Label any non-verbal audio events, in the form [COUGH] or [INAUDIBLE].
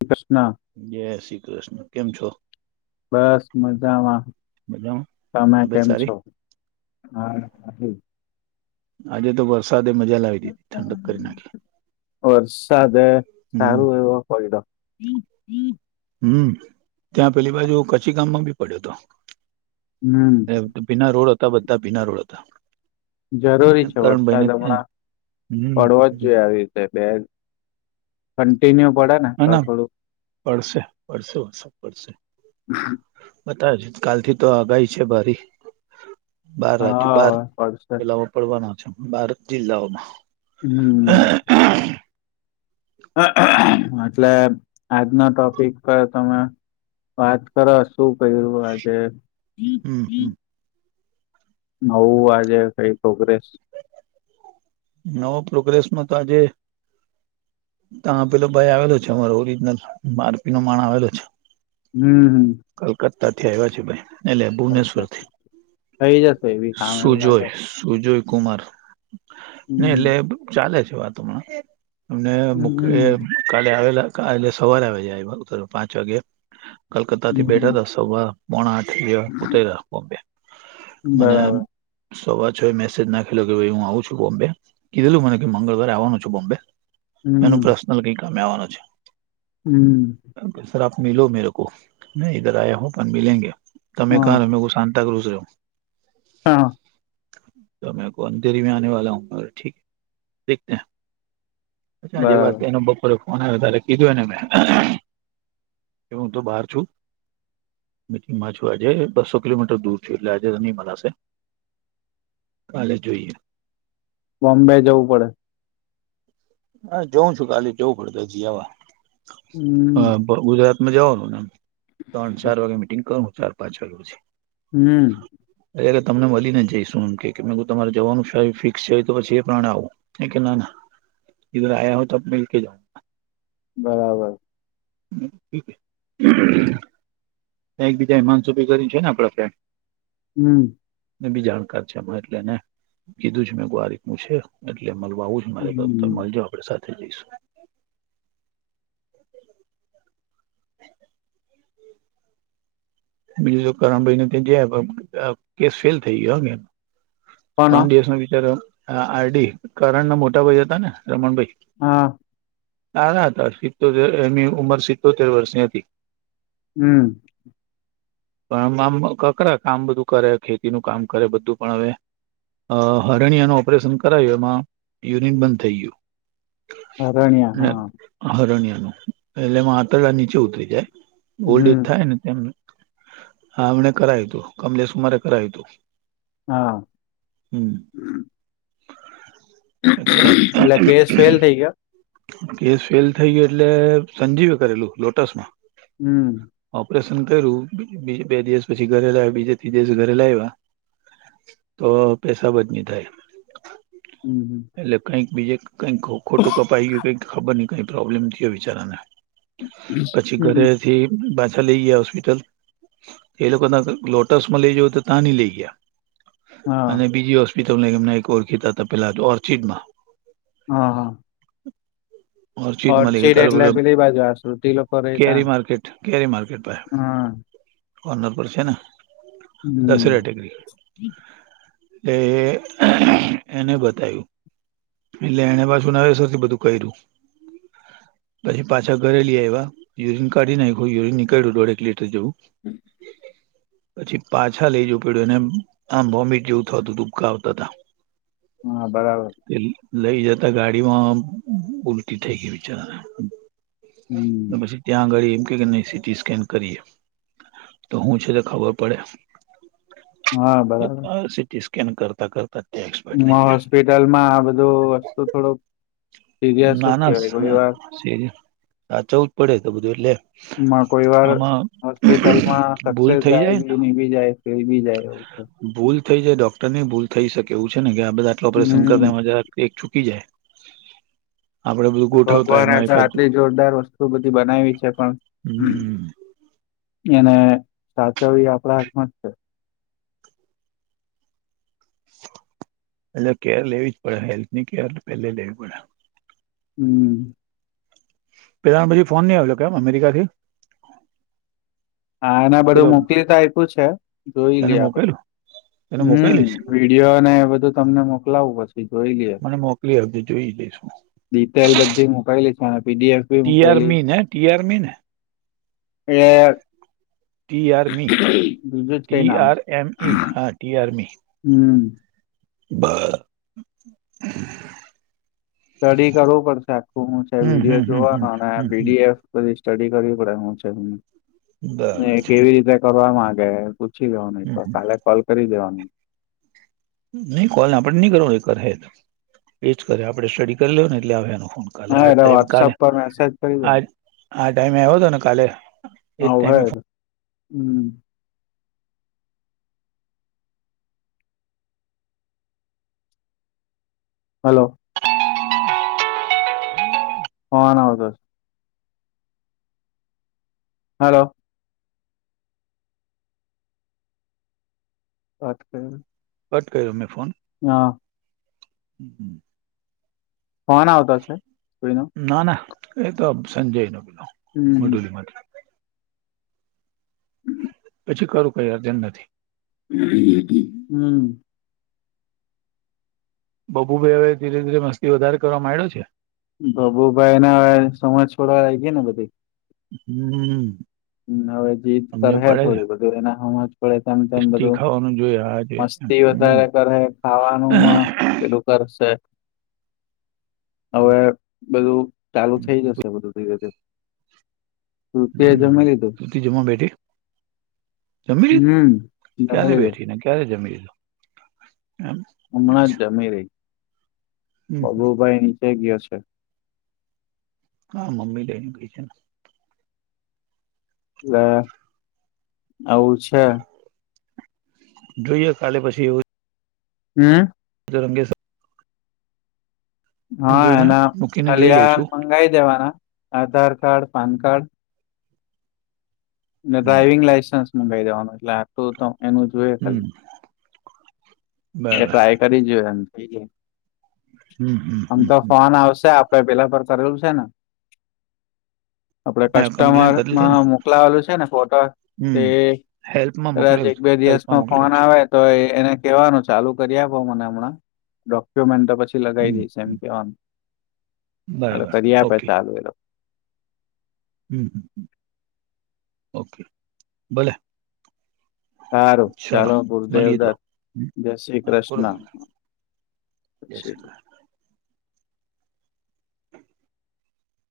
શ્રી કૃષ્ણ. જય શ્રી કૃષ્ણ કેમ છો? બસ મજામાં, મજામાં તમે તબિયત કેમ સારી છો? હા હતી. આજે તો વરસાદે મજા લાવી દીધી ઠંડક કરી નાખી. વરસાદ હમ સારું એવું પયડો. હું ત્યાં પેલી બાજુ કચ્છી ગામમાં બી પડ્યો હતો. હ. ભીના રોડ હતા બધા ભીના રોડ હતા. જરૂરી છે કરણભાઈ ને વરસાદ ત્યાં જ. હમણાં, હમ પડવો જ હમ. જોઈએ આવી રીતે બે કન્ટિન્યુ પડેને. ના ના પડશે પડશે પડશે. બધા જ કાલ થી તો આગાહી છે ભારી. બાર રાજ્યો બાર હા પડશે જિલ્લામાં પડવાના છે બાર જિલ્લાઓમાં. હ. એટલે આજના ટોપિક પર તમે વાત કરશું કર્યું આજે? હું હું. નવું આજે કંઈ પ્રોગ્રેસ નવો પ્રોગ્રેસમાં તો આજે તો પેલો ભાઈ આવેલો છે, અમારો ઓરિજનલ મારપી નો માણ આવેલો છે. હું હું. કલકત્તા થી આવ્યા છે ભાઈ. એટલે હમ ભુવનેશ્વરથી, થઈ જશે એવી કામ એવું શું લાગે જોય? સુજોય કુમાર, ને એટલે હમ ચાલે છે વાતો હમણાં. એમને એ હમ કાલે આવેલા કાલે સવારે આવી જાય આવીતર પાંચ વાગે. કરતાથી બેઠા હમ હતા સવાર પોણા આઠ ઉતર્યા બમ્બે, મને બરાબર સવાર છ મેસેજ નાખેલો કે ભાઈ હું આવું છું, બોમ્બે કીધેલું મને કે મંગળવારે આવવાનું છે, બોમ્બે એનું હમ પર્સનલ કંઈક અમે આવવાનું છે. હ સર આપ મીલો મેરે કો મેઈધર આયા હું પણ મિલગે તમે હા કારણ કો શાન ન્તાક્રુઝ રેવું. હા. તો મે કો અંધેરી મે આને વા હું ઠીક દેખતે અચ્છા જે વાત બરાબર એનો બપોરે. મને વધારે કીધુંને મેં હું તો બહાર છું. મીટિંગમાં છું, આજે બસો કિલોમીટર દૂર છું, એટલે આજે નહી મનાશે. કાલે જોઈએ. બોમ્બે જવું પડે. હા જઉં છું કાલે જવું પડે જી આવા હ. હમ ગુજરાત માં જવાનું નેમ ત્રણ ચાર વાગે મીટિંગ કરનું ચાર પાંચ વાગે પછી હમ અત્યારે તમને મળી ને જઈશું એમ કે મે તમારે જવાનું ફિક્સ છે હોય તો પછી એ પ્રાણે આવું એ કે ના ના ધર આયા હો ત મિલ કે જાઉ બરાબર. હમ [INAUDIBLE] [UNINTELLIGIBLE] એકબીજા હમાનસ સુભી કરી છે ને આપડ્યાં. હમ ને બી જાણકાર છે એટલે એને કીધું છે મેં ગ્વારીકું છે એટલે મળવા આવું મારે બાબતો હમ મળજો આપડે સાથે જઈશું બીજું તો કરણ ભાઈ ને ત્યાં જયા કેસ ફેલ થઈ ગયો એ કોણ ત્રણ દિવસ ન બચાર આરડી કરણ ના મોટાભાઈ હતા ને રમણભાઈ હા ના ના હતા સિત્તોતેર એમની ઉંમર સિતતોતેર વર્ષની હતી હમ પણ આમ કકરા કામ બધું કરે ખેતી નું કામ કરે બધું પણ હવે અ હરણિયાનું ઓપરેશન કરાયું એમાં યુરિન બંધ થઈ ગયું. હરણ્યા હા. ને હરણિયાનું એટલે એમાં આંતરળા નીચે ઉતરી જાય ઓલ્ડ એજ હમ થાય ને તેમ. હમણે કરાયુ હતું કમલેશ કુમારે કરાયુ હતું. હા. હમ [INAUDIBLE] [UNINTELLIGIBLE] એટલે કેસ ફેલ થઈ ગયા. કેસ ફેલ થઈ ગયો એટલે સંજીવે કરેલું લોટસ માં. હમ. ઓપરેશન કર્યું બે દિવસ પછી ઘરે લાવ્યા બીજે ત્રી દિવસ ઘરે લાવ્યા. તો પેસાબ જ નિ થાય હમ હમ [INAUDIBLE] [UNINTELLIGIBLE] એટલે કઈક બીજે કઈ ખોટું કપાઈ ગયું કઈક ખબર નઈ કઈ પ્રોબ્લેમ થયો બીચારાને પછી હમ ઘરેથી પાછા લઈ ગયા હોસ સ્પિટલ એ લોકો ત લોટસ માં લઈ જવ તો ત્યાં નહી લઈ ગયા. અને હા બીજી હોસ્પિટલ એમ એક ઓળખીતા હતા પેલા ઓર્ચિડ માં હા હા. [UNINTELLIGIBLE] ઓર્ચિટ માલિક ઓર્ચિડ તાર એટલે બોલો પેલી બાજુ આ શ્રુતિ લોકો રેતા કેરી માર્કેટ કેરી માારકેટ પર. હા કોર્નર પર છે ને દશેરા હમ ટેકરી. એટલે એને બતાયું એટલે એને પાસે. જના સરથી બધું કર્યું. પછી પાછા ઘરેલી આ એવા યુરીન કાઢી નાખું યુરીન નીકળ્યું દોઢ એક લીટર જેવું. પછી પાછા લઇ જવું પડ્યું અનેને આમ વોમિટ જેવું થ હતું ડુંબકા આવતા હતા. હા બરાબર. લઈ જતા ગાડીમાં ઉલટી થઈ ગઈ બિચારા. હ હમ પછી. ત્યાં આગળ એમ કે કે નહી સીટી સ્કેન કરીએ તો હું છે તો ખબર પડે. હા બરાબર સીટી સ્કેન કરતા કરતા ટે. હોસ્પિટલમાં આ બધું વસ્તુ થોડોક સિરિયસ જ કેહેવાય કોઈ વાર. ે હા ચવ જ પડે તો બધું એટલે. માં કોઈ વાર આમાં હોસ્પિટલમાં ભૂલ સક્સેસ થઈ જાય બી બી જાય. કે બી જાય એવ. ભૂલ થઈ જાય ડોક્ટર ની ભૂલ થઈ શકે એવું છે ને કે આ બધા આટલા ઓપરેશન હમ કરમાં જ. એક ચૂકી જાય. આપડે બધું ગોઠવતા ભગવાને એમાં તો એકાદ આટલી જોરદાર વસ્તુ બધી બનાવી છે પણ. હમ એને સાચવવી આપણા હાથમાં જ છે. એટલે કેર લેવી જ પડે હેલ્થ ની કેર તો પેલે લેવી પડે. હમ. પેલા પછી ફોન નહં આવ્યો કેમ અમેરિકાથી. હા એને બધું પેલો મોકલીતા આપ્યું છે જોઈ તને લઈએ આપડે. મોકલું તને હમ મોકલીશ વિડીિયો અને એ બધું તમને મોકલાવું પછી જોઈ લએ. એ તો જોઈ લઈેશું. ડીટેલ બધી મોકાયલી છેને પીડીએફ. બી ટીઆર મોકલી મીન હ ટીઆર મીન એ. ટીઆર મી બીજું જ કઈ નામ ટીઆર છે એમ ઇ હા ટીઆર મી. હમ. બ. સ્ટડી કરવું પડશે આખું હું છે હમ વિડીયો હમ હમ જોવાનો અને હમ હમ પીડીએફ. બધી સ્ટડી કરવી પડે હું બરાબર છે છે કેવી રીતે કરવા માંગે. પૂછી ગવા નહીિ હમ પણ હમ કાલે કોલ કરી દેવાનું. નહી કોલ આપડે નહી કર એ કરે એ જ કરે આપણે સ્ટડી કરી લેવ ને એટલે આવ એનો ફોન કર. કાલે હા આ એટલે ટાઈમ કાલે વોટ્સઅપ પર મેસેજ કરી આ દેવાનો આ ટાઈમે આવ્યો હતો ને કાલે. એજ ટાઈમે હવે હમ. હલો. હન તો. હાલલો. વાત કર. કટ કર્યો મેં ફોન. હા. હમ હમ. ફોન આવતા છે કોઈનો. ના ના એતો સંજય ન બેલો હમ મડુલીમાં. કરરું કઈજમ નથી. હમ. બબુ ભાઈ હવે ધીરે ધીરે મસ્તી વધારે કરવા માંડ્યો છે. ભભુભાઈ ના સમજ છોડવા લ ગયા ને બધી. હમ. મ હવે જીત સમજ કર હે પડે છે થોડી બધું એના હ. પડે તેમ તેમ ટેસ્ટી બધું ખાવાનું જોઈએ આ જોઈએ મસ્તી હમ વધારે કરે ખાવાનું પેલું કરશેે હવે બધું ચાલુ થઈ જશે બધું ધીરે ધીરે તું તે્યા જમા તથી જમ બેઠી જમી હમ જમી ક્યારે લીધું બેઠીને ક્યારે જમીીું એમ હમણાં જ અચ્છા જમી રહી હમ બબુભાઈ નીચે ગયો છે હા મમ્મી લઈને કઈ છે ને એ આવું છે જોઈએ કાલે પછી એવું હમ જો રંગે સાથે હા જોઈને એના મૂકીને ખાલી જોઈ આ લઈશું મંગાઈ દેવાના Aadhaar card PAN card driving licence મંગાવી દવાનું એટલે આટ તો એનું જોઈએ હમ ખાલી એ બરાબર ટ્રાય કરી જોય એમ થ હમ હમ આમ તો હમ ફોન આવશે પેલા પર ચલું છે ને હ આપડે કસ્ટમરમાં મોકલાવેલું છે ને ફોટો તે હમ હેલ્પમાં કાજ મોકલેલ એક છે બે હેલ્પમાં દિવસમાં મોકલેલ ફોન છે આવે તો એને કેવાનું ચાલુ કરી આપો મને હમણાં ડોક્યુમેન્ટ પછી લગાવી હમ દઈમ કે એ બરાબર કરી આપે ઓકે ચાલુ એ હ હ હ ઓકે ભલે સારું સાલો ચાલો મલ ગુરુદેવ તો દત્ત જય શ્રી હ કો દ કૃષ્ણ જય શ્રી